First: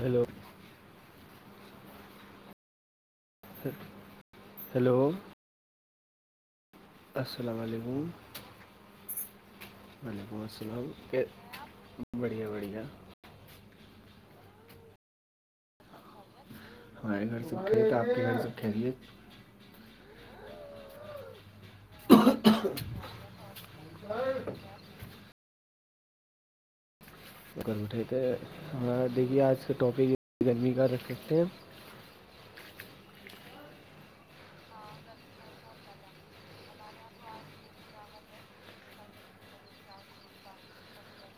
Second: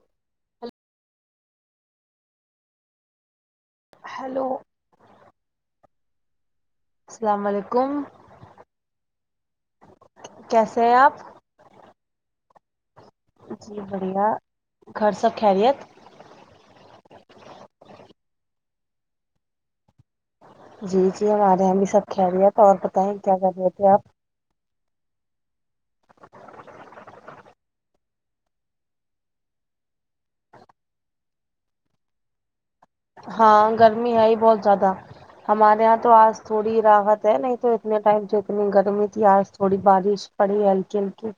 hello hello hello السلام علیکم وعلیکم کیسے السلام ہیں آپ کے بڑھیا بڑھیا جی بڑھیا گھر سب خیریت ہمارے گھر سب خیریت آپ کے گھر سب خیریت جی جی ہمارے یہ بھی سب خیریت ہے اور بتائیں کیا کر رہے تھے آپ سو کر اوٹہے تھے آ دیکھیے آج کا ٹاپک گرمی کا رکھ سکتے ہیں ہاں گرمی ہے ہی بہت زیادہ ہمارے یہاں تو آج تھوڑی راحت ہے نہیں تو اتنے ٹائم جو اتنی گرمی تھی آج تھوڑی بارش پڑی ہلکی ہلکی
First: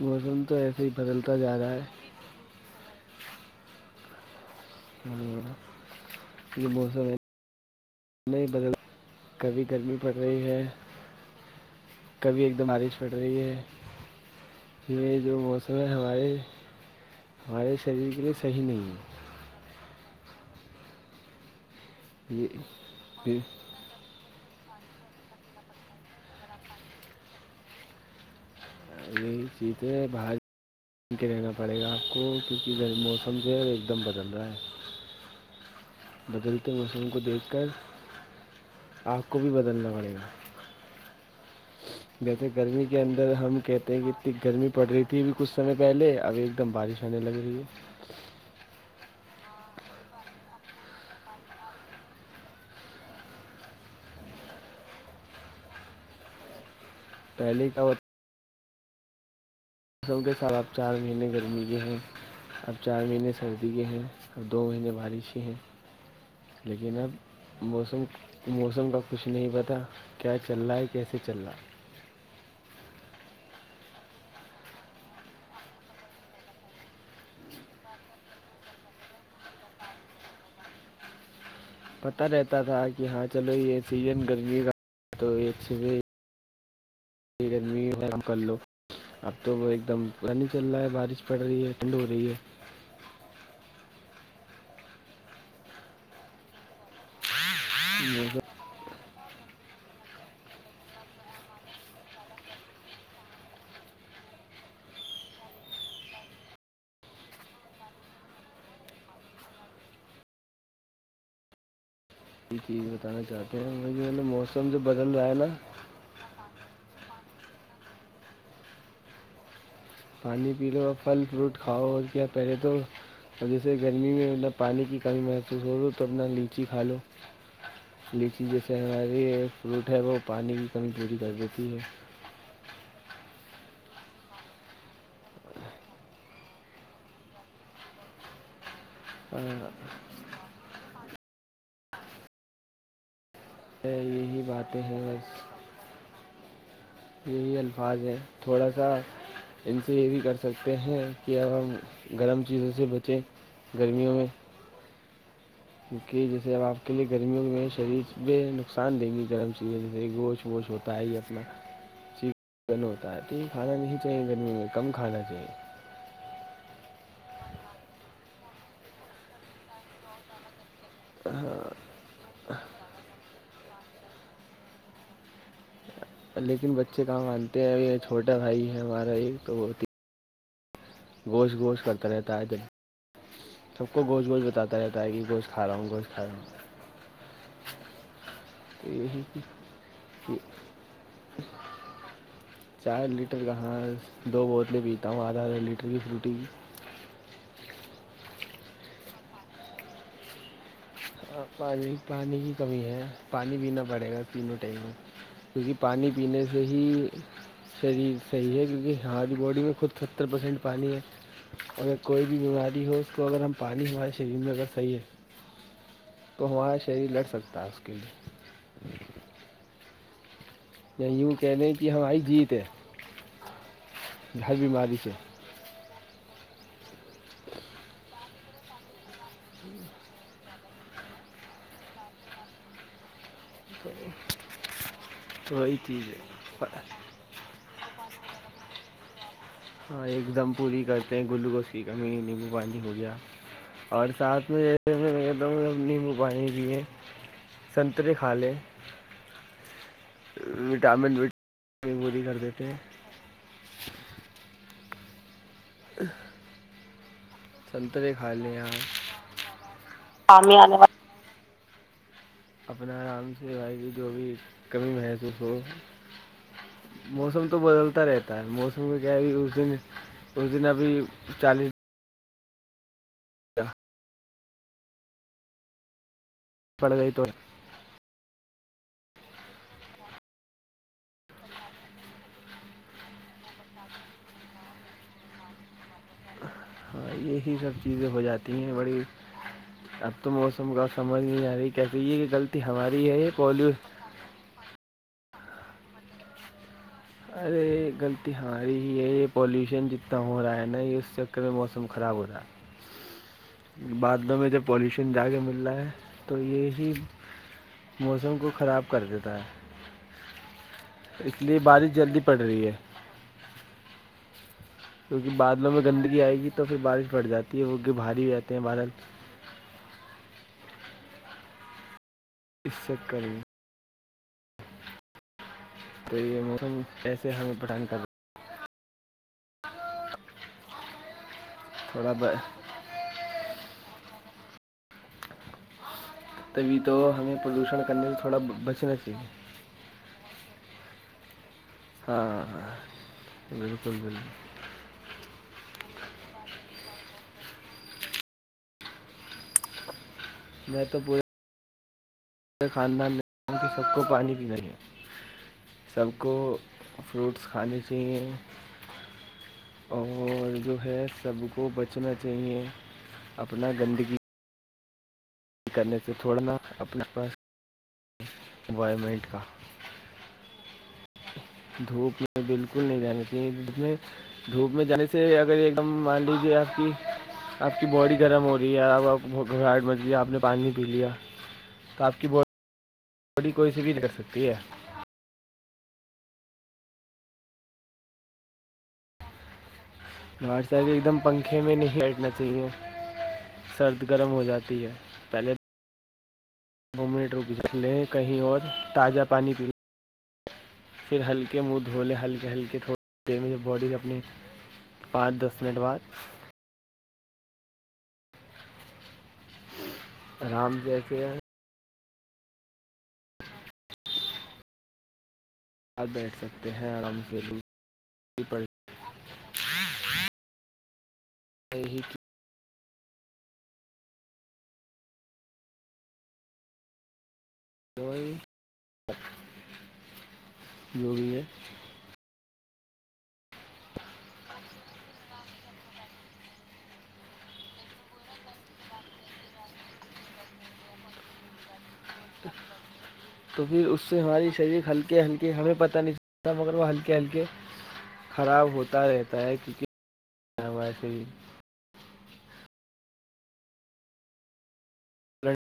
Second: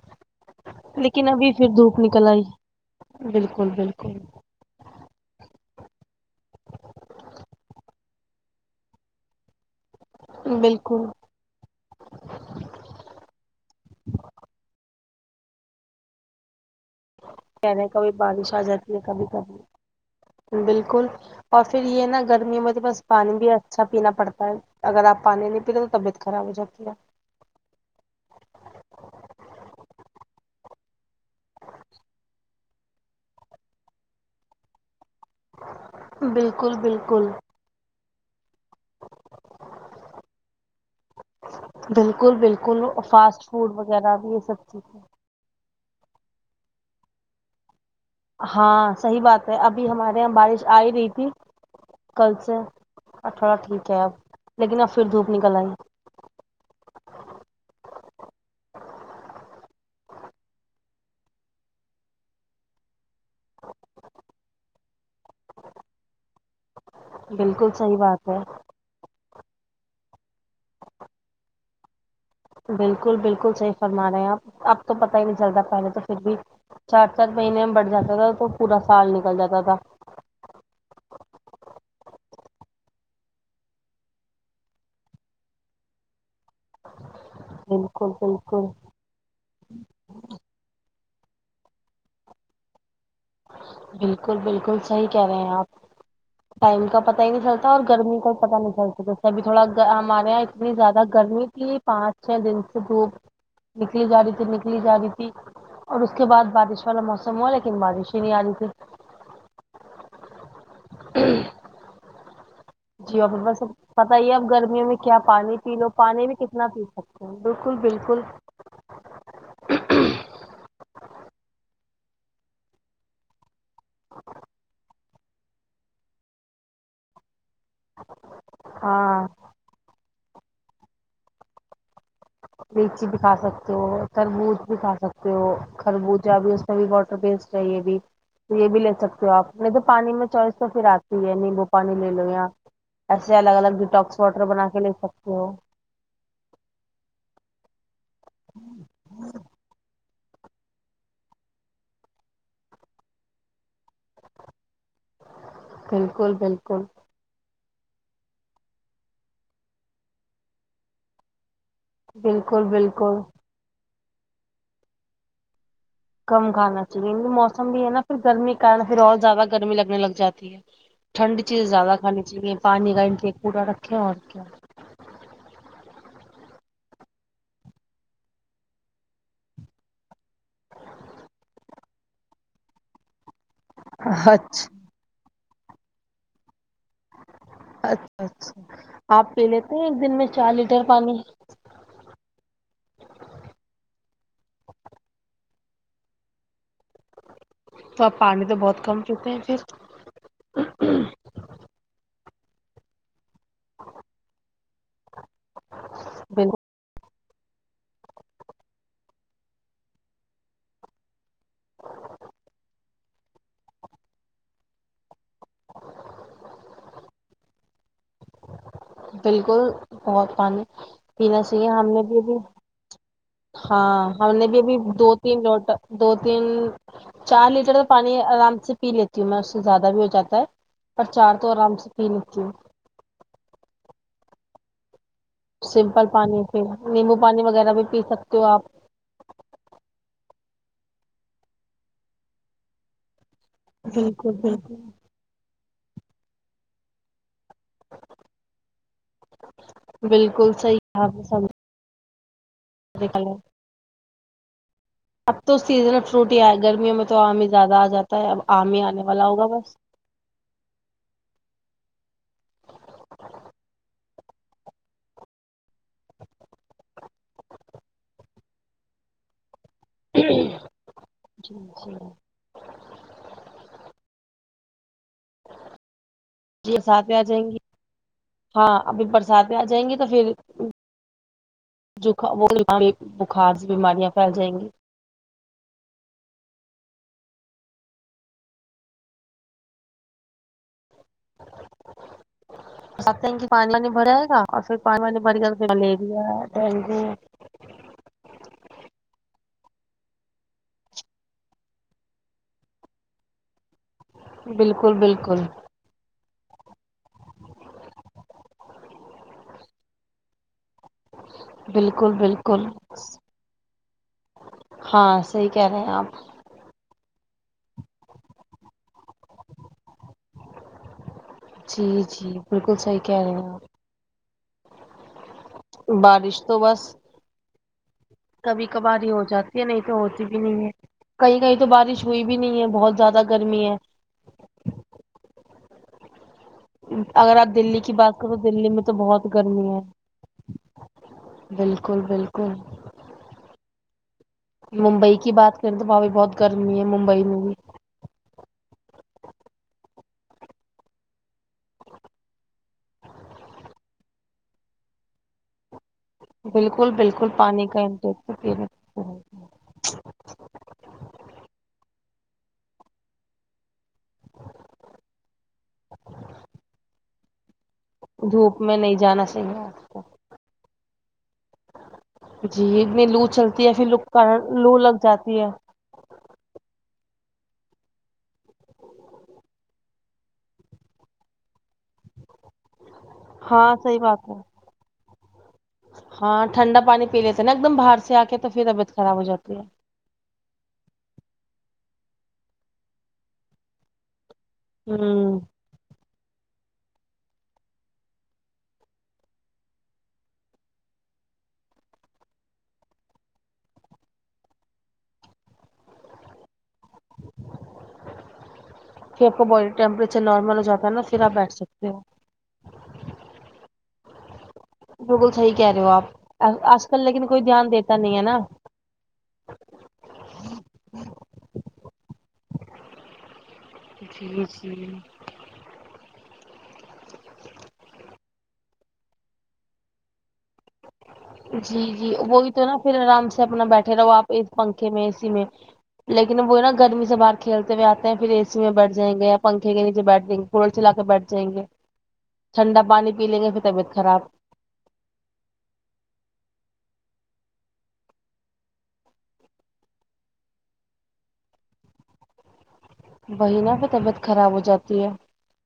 موسم تو ایسے ہی بدلتا جا رہا ہے کلائی بالکل بالکل [unintelligible] یہ موسم ہے نئے بدلا کبھی گرمی پڑ رہی ہے بالکل کبھی ایک دم بارش پڑھ رہی ہے یہ جو موسم ہے ہمارے ہمارے کہیں کبھی شریر کے لیے بارش آ صحیح نہیں جاتی ہے کبھی کبھی بالکل اور پھر یہ نا گرمیوں میں بس یہ پانی بھی اچھا پینا پڑتا ہے اگر آپ پانی نہیں پیتے تو طبیعت خراب ہو جاتی ہے یہ چیتے بھائی س کے رہنا پڑے گا آپ کو کیونکہ موسم جو ہے وہ ایک دم بدل رہا ہے بدلتے بالکل موسم کو بالکل دیکھ کر آپ کو بھی بدلنا پڑے گا بالکل جیسے بالکل گرمی کے اندر فاسٹ ہم فوڈ ا وغیرہ بھی اتنی یہ سب گرمی پڑ چیزیں رہی تھی ابھی کچھ سمے پہلے ابھی ایک دم بارش آنے لگ رہی ہے ہاں صحیح بات ہے ابھی ہمارے یہاں بارش آ ہی رہی تھی کل سے ا تھوڑا ٹھیک ہے اب لیکن اب پھر دھوپ نکل آئی [unintelligible] موسم کے خلاب چار مہینے گرمی کے ہیں اب چار مہینے سردی کے ہیں اب دو مہینے بارش ہی ہیں لیکن اب بالکل صحیح موسم بات ہے موسم کا کچھ نہیں پتا کیا چل رہا ہے کیسے چل رہا بالکل بالکل صحیح فرما رہے ہیں آپ اب تو پتا ہی نہیں چلتا پہلے تو پھر بھی چار چار مہینے میں بڑھ جاتا تھا تو پورا سال نکل جاتا تھا پتا رہتا تھا کہ ہاں چلو یہ سیزن گرمی کا تو ہی یہ صبح یہ گرمی میں بالکل آرام کرلو بالکل اب تو وہ ایک دم پانی چل رہا ہے بارش پڑ رہی ہے ٹھنڈ ہو رہی ہے بالکل بالکل صحیح کہہ رہے ہیں آپ ٹائم کا پتا ہی نہیں چلتا اور گرمی کوئی موسم پتا نہیں چلتی که ابھی تھوڑا ہمارے یہاں اتنی زیادہ گرمی تھی پانچ چھ دن سے دھوپ نکلی جا رہی تھی نکلی جا رہی تھی اور اس کے بعد بارش والا موسم ہوا لیکن بارش نہیں آ رہی تھی [unintelligible] کی چیز جی بتانا ا چاہتے بسب ہیں وہ جو ہے پتا نا ہی اب موسم جو گرمیوں میں بدل کیا رہا ہے نا پانی پی لو پانی بھی کتنا پی سکتے ہیں بالکل بالکل پانی پی لو پھل فروٹ کھاؤ اور کیا پہلے تو اور جیسے گرمی میں مطلب پانی کی کمی محسوس ہو تو اپنا لیچی کھا لو لیچی جیسے ہاں یہ فروٹ ہے وہ پانی کی کمی پوری کر دیتی ہے لیچی بھی کھا سکتے ہو تربوز بھی کھا سکتے ہو خربوزہ ہے اب بھی اس میں بھی واٹر بیسڈ ہے یہ بھی یہ بھی لے سکتے ہو آپ نہیں ہے تو پانی میں چائس تو پھر آپ کے لیے نیمبو پانی لے لویا ایسے الگ الگ دیٹاکس یہی واٹر بنا باتیں کے لے ہیں سکتے بس ہو یہی الفاظ ہیں تھوڑا سا ان سے یہ بھی کر سکتے ہیں کہ اب ہم گرم چیزوں سے بچیں گرمیوں میں کہ بالکل جیسے اب بالکل آپ کے لیے گرمیوں میں شریر بے نقصان دیں گی گرم چیزیں جیسے گوشت ووشت ہوتا ہے ہی اپنا بالکل یہ ہوتا ہے بالکل تو یہ کھانا نہیں چاہیے گرمی میں کم کھانا چاہیے کم کھانا چاہیے ان موسم بھی ہے نا پھر گرمی کا پھر اور زیادہ گرمی لگنے لگ جاتی ہے ٹھنڈی چیزیں زیادہ کھانی چاہیے پانی کا ان سے پورا رکھیں اور کیا لیکن بچے کہاں مانتے ہیں ا چھوٹا بھائی ہے ہمارا ایک تو وہتی گوشت گوشت کرتا رہتا ہے آئے دن سب کو گوشت گوشت اچھا بتاتا رہتا ہے کہ گوشت کھا رہا ہوں گوشت کھا رہا ہوں اچھا اچھا تو یہی آپ پی لیتے ہیں ایک دن میں کہ چار لیٹر پانی [inaudible] چار لیٹر کہاں دو بوتلیں پیتا ہوں آدھا آدھا لیٹر کی فروٹی کی تو آپ پانی تو بہت کم پیتے ہیں پھر ہاں پانی پانی کی کمی ہے پانی پینا پڑے گا پینوں ٹائم کیونکہ پانی پینے سے بالکل ہی شریر صحیح ہے کیونکہ ہماری باڈی میں خود ستر پرسینٹ پانی ہے اگر کوئی بھی بیماری ہو اس کو اگر ہم پانی ہمارے شریر میں اگر صحیح ہے تو ہمارا شریر لڑ سکتا ہے اس کے لیے بالکل بہت پانی یا یوں پینا کہہ چاہیے لیں ہم کہ نے بھی ہماری ابھی جیت ہے ہاں ہم نے ہر بھی ابھی بیماری دو سے تین لوٹا دو تین چار لیٹر کا پانی آرام سے پی لیتی ہوں میں اس سے زیادہ بھی ہو جاتا ہے پر چار تو آرام سے پی لیتی ہوں [inaudible] سمپل پانی پھر ہے نیمبو پانی وغیرہ بھی پی سکتے ہو آپ ہاں ایک دم پوری کرتے ہیں گلوکوز کی کمی نیمبو پانی ہو گیا اور بالکل ساتھ بالکل میں میں نے ایک دم نیمبو پانی پیئے سنتریے کھالے بالکل صحیح کہا وٹامن و پی گولی کر دیتے ہیں ہیلو اب تو سیزن میں فروٹ ہی آئے گرمیوں میں تو آم ہی زیادہ آ سنترے جاتا ہے کھا اب آم ہی آنے والا ہوگا بس آم ہی انے و اپنا آرام سے بھائی کی جو بھی کمی محسوس ہو موسم تو بدلتا رہتا ہے موسم کا کیا ہے بھی اس دن تو اس جی دن ابھی چالیس [unintelligible] جی پڑ برسات گئی آ تو جائیں گی ہاں ابھی برساتیں آ جائیں گی تو پھر جو کھاؤ وہ بخار بیماریاں پھیل جائیں گی ہاں یہی سب چیزیں ہو جاتی ہیں بڑی اب تو موسم کا سمجھ نہیں آ رہی ہے کیسے یہ کہ غلطی ہماری ہے یہ پلیو بھرائے گا اور پھر پانی پانی بھر گیا تو ملیریا ڈینگو ارے غلطی ہماری ہی ہے یہ پالیوشن جتنا ہو رہا ہے نا یہ اس چکر میں موسم خراب ہو رہا ہے بعادلوں میں تو بالکل پالوشن جا کے بالکل مل رہا ہے تو یہی موسم کو خراب کر دیتا ہے اس لیے بارش بالکل جلدی پڑ رہی بالکل ہے ہاں کیونکہ صحیح کہہ بادلوں رہے میں ہیں گندگی آپ آئے گی تو پھر بارش پڑ جاتی ہے وہ کہ بھاری بھی رہتے ہیں بادل جی جی بالکل اس صحیح چکر کہہ رہے میں ہیں آپ تو بارش یہ موسم بس کیسے ہمیں پٹھان کر د کبھی کبھاری ہو جاتی ہے نہیں تو ہوتی بھی نہیں ہے کہیں کہیں تو بارش تھوڑا ہوئی ب- بھی نہیں ہے بہت زیادہ گرمی ہے تبھی تو ہمیں اگر آپ دللی پولوشن کی کرنے بات سے کرو تھوڑا ب- دلی میں تو بچنا چاہیے بہت گرمی ہے بالکل بالکل ہاں بالکل بالکل ممبئی کی بات کریں تو وہاں بھی بہت گرمی ہے ممبئی میں بھی میں تو پورے مے خاندان میں کہ سب کو پانی پ گئی ہے سب کو بالکل بالکل فروٹس پانی کھانے کا انٹیک چاہیے تو پینے اور جو ہے سب کو بچنا چاہیے اپنا گندگی کرنے سے تھوڑا نا دھوپ میں نہیں جانا وائمٹ کا چاہیے آپ کو دھوپ میں جی بالکل نہیں اتنی جانا لو چاہیے چلتی ہے پھر میں لو دھوپ لو میں لگ جانے سے جاتی ہے اگر ایک دم مان لیجیے آپ کی آپ کی باڈی گرم ہو رہی ہے آپ آپ گ آپ نے پانی پی لیا کاف کی بہ ہاں صحیح بات ہے ہاں ٹھنڈا پانی پی لیتے نا ایک دم باہر سے آ کے تو پھر طبیعت خراب ہو جاتی ہے اورار سر بھی ایک دم پنکھے میں نہیں ہٹنا چاہیے سرد گرم ہو جاتا ہے ہوں پہلے دو منٹ رک لیں کہیں اور تازہ پانی پی لیں پھر ہلکے منہ دھولے ہلکے ہلکے تھوڑی دیر میں جب بوڈی اپنی پانچ دس منٹ بعد پھر آپ کا باڈی ٹیمپریچر نارمل ہو آرام جاتا ہے نا پھر جیسے آپ بیٹھ سکتے ہو بالکل صحیح کہہ رہے ہو آپ بیٹھ سکتے آج ہیں کل آرام لیکن سے کوئی دھیان دیتا نہیں ہے نا یہی کہ جی جی تو جو بھی ہے جی جی وہی تو نا پھر آرام سے اپنا بیٹھے رہو آپ اس پنکھے میں اے سی میں لیکن وہ ہے نا گرمی سے باہر کھیلتے ہوئے آتے ہیں پھر اے سی میں بیٹھ جائیں گے یا پنکھے کے نیچے بیٹھ جائیں گے کولر چلا کے بیٹھ جائیں گے ٹھنڈا پانی پی لیں گے تو پھر طبیعت اس سے خراب ہماری شریر ہلکے ہلکے ہمیں پتا نہیں چلتا مگر وہ ہلکے ہلکے خراب ہوتا رہتا ہے ک [unintelligible] ک ویسے ہی وہی نا پھر طبیعت خراب ہو جاتی ہے بلڈ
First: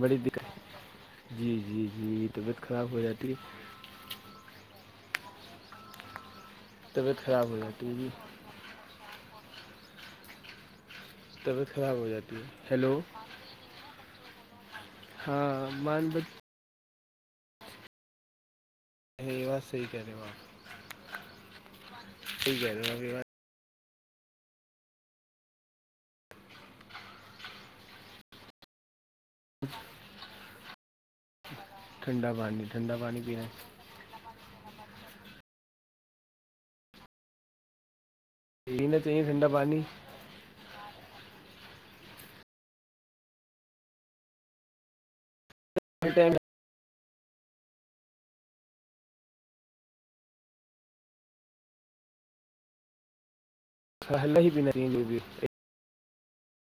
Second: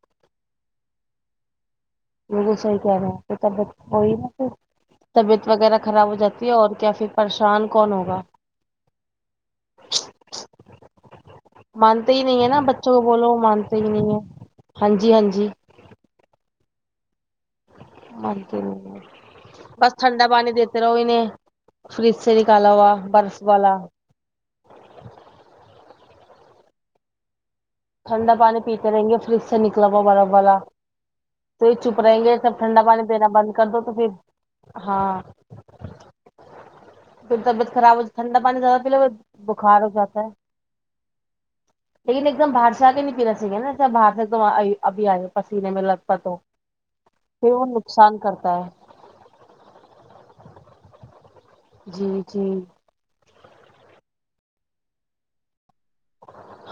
بڑی دقت جی جی جی یہ بالکل طبیعت صحیح خراب کہہ ہو رہے ہیں جاتی ہے پھر طبیعت وہی نہ پھر طبیعت وغیرہ خراب ہو جاتی ہے اور کیا پھر طبیعت خراب ہو پریشان جاتی کون ہے جی ہوگا [inaudible] [inaudible] طبیعت خراب ہو مانتے ہی جاتی ہے نہیں نا ہیلو بچوں کو بولو وہ مانتے ہی نہیں ہے ہاں جی جی ہاں مان بت مان تے نہیں ہو اور ہے یہ بات صحیح بس کہہ رہے ہو ٹھنڈا آپ پانی دیتے رہو انہیں فریج سے صحیح نکالا کہہ رہے ہوا ہو آپ یہ بات برف والا ٹھنڈا پانی پیتے رہیں گے فریج سے نکلا ہوا برف والا تو یہ چپ رہیں گے سب ٹھنڈا پانی دینا بند کر دو تو پھر ہاں پھر طبیعت خراب ہو ٹھنڈا پانی چاہیے زیادہ پیلو پینا تو چاہیے ٹھنڈا پانی بخار ہو جاتا ہے لیکن ایک ایک دم باہر سے آ کے نہیں پینا چاہیے نہ ایسے باہر سے ابھی آئ پسینے میں لت ہر پت ٹائم ہو تو ہم نقصان کرتا ہے جی جی س نا ہی نہیں بھی [unintelligible]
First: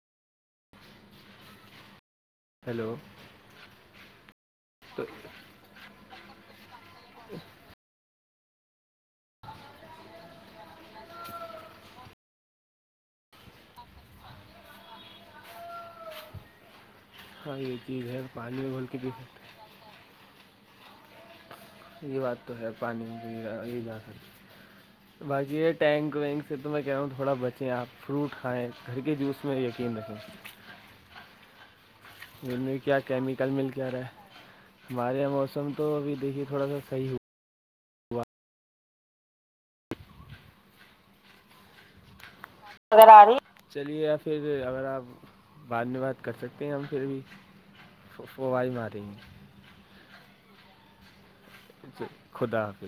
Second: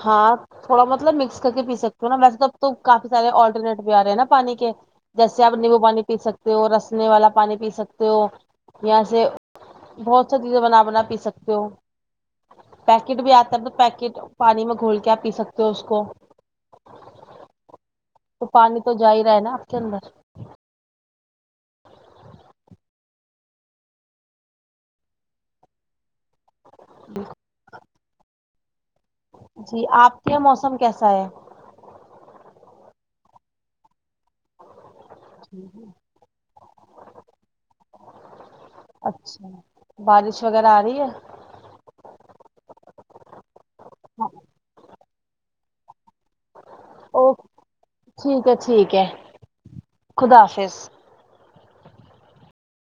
ہاں تھوڑا مطلب مکس کر کے پی سکتی ہو نا ویسے تو تو ہیلو کافی سارے آلٹرنیٹ بھی آ رہے ہیں نا پانی کے جیسے چاہے نیمبو پانی پی سکتے ہو رسنے والا پانی پی سکتے ہو یہاں سے بہت سی چیزیں بنا بنا پی سکتے ہو پیکٹ بھی آتا ہے تو پیکٹ پانی میں گھول کے آپ پی سکتے ہو اس کو ہاں یہ چیز ہے پانی میں گھول کے پی کرنا یہ بات تو ہے پانی کی یہ جا ستی باقی یہ ٹینگ ونگ پھر تو میں کہہ رہا ہوں تھوڑا بچیں آپ فروٹ کھائیں گھر کے جوس میں یقین رکھیں سم کیسا ہے ان میں کیا کیمیکل مل کے آ رہا ہے ہمارے یہاں موسم تو ابھی دیکھیے تھوڑا سا صحیح ہو اچھا بارش وغیرہ آ رہی ہے آرہی ہے چلیے یا پھر اگر آپ بعد میں بات کر سکتے ہیں ہم پھر بھی او ٹھیک ہے فبائی ٹھیک ماریں ہے گے خدا حافظ خدا حافظ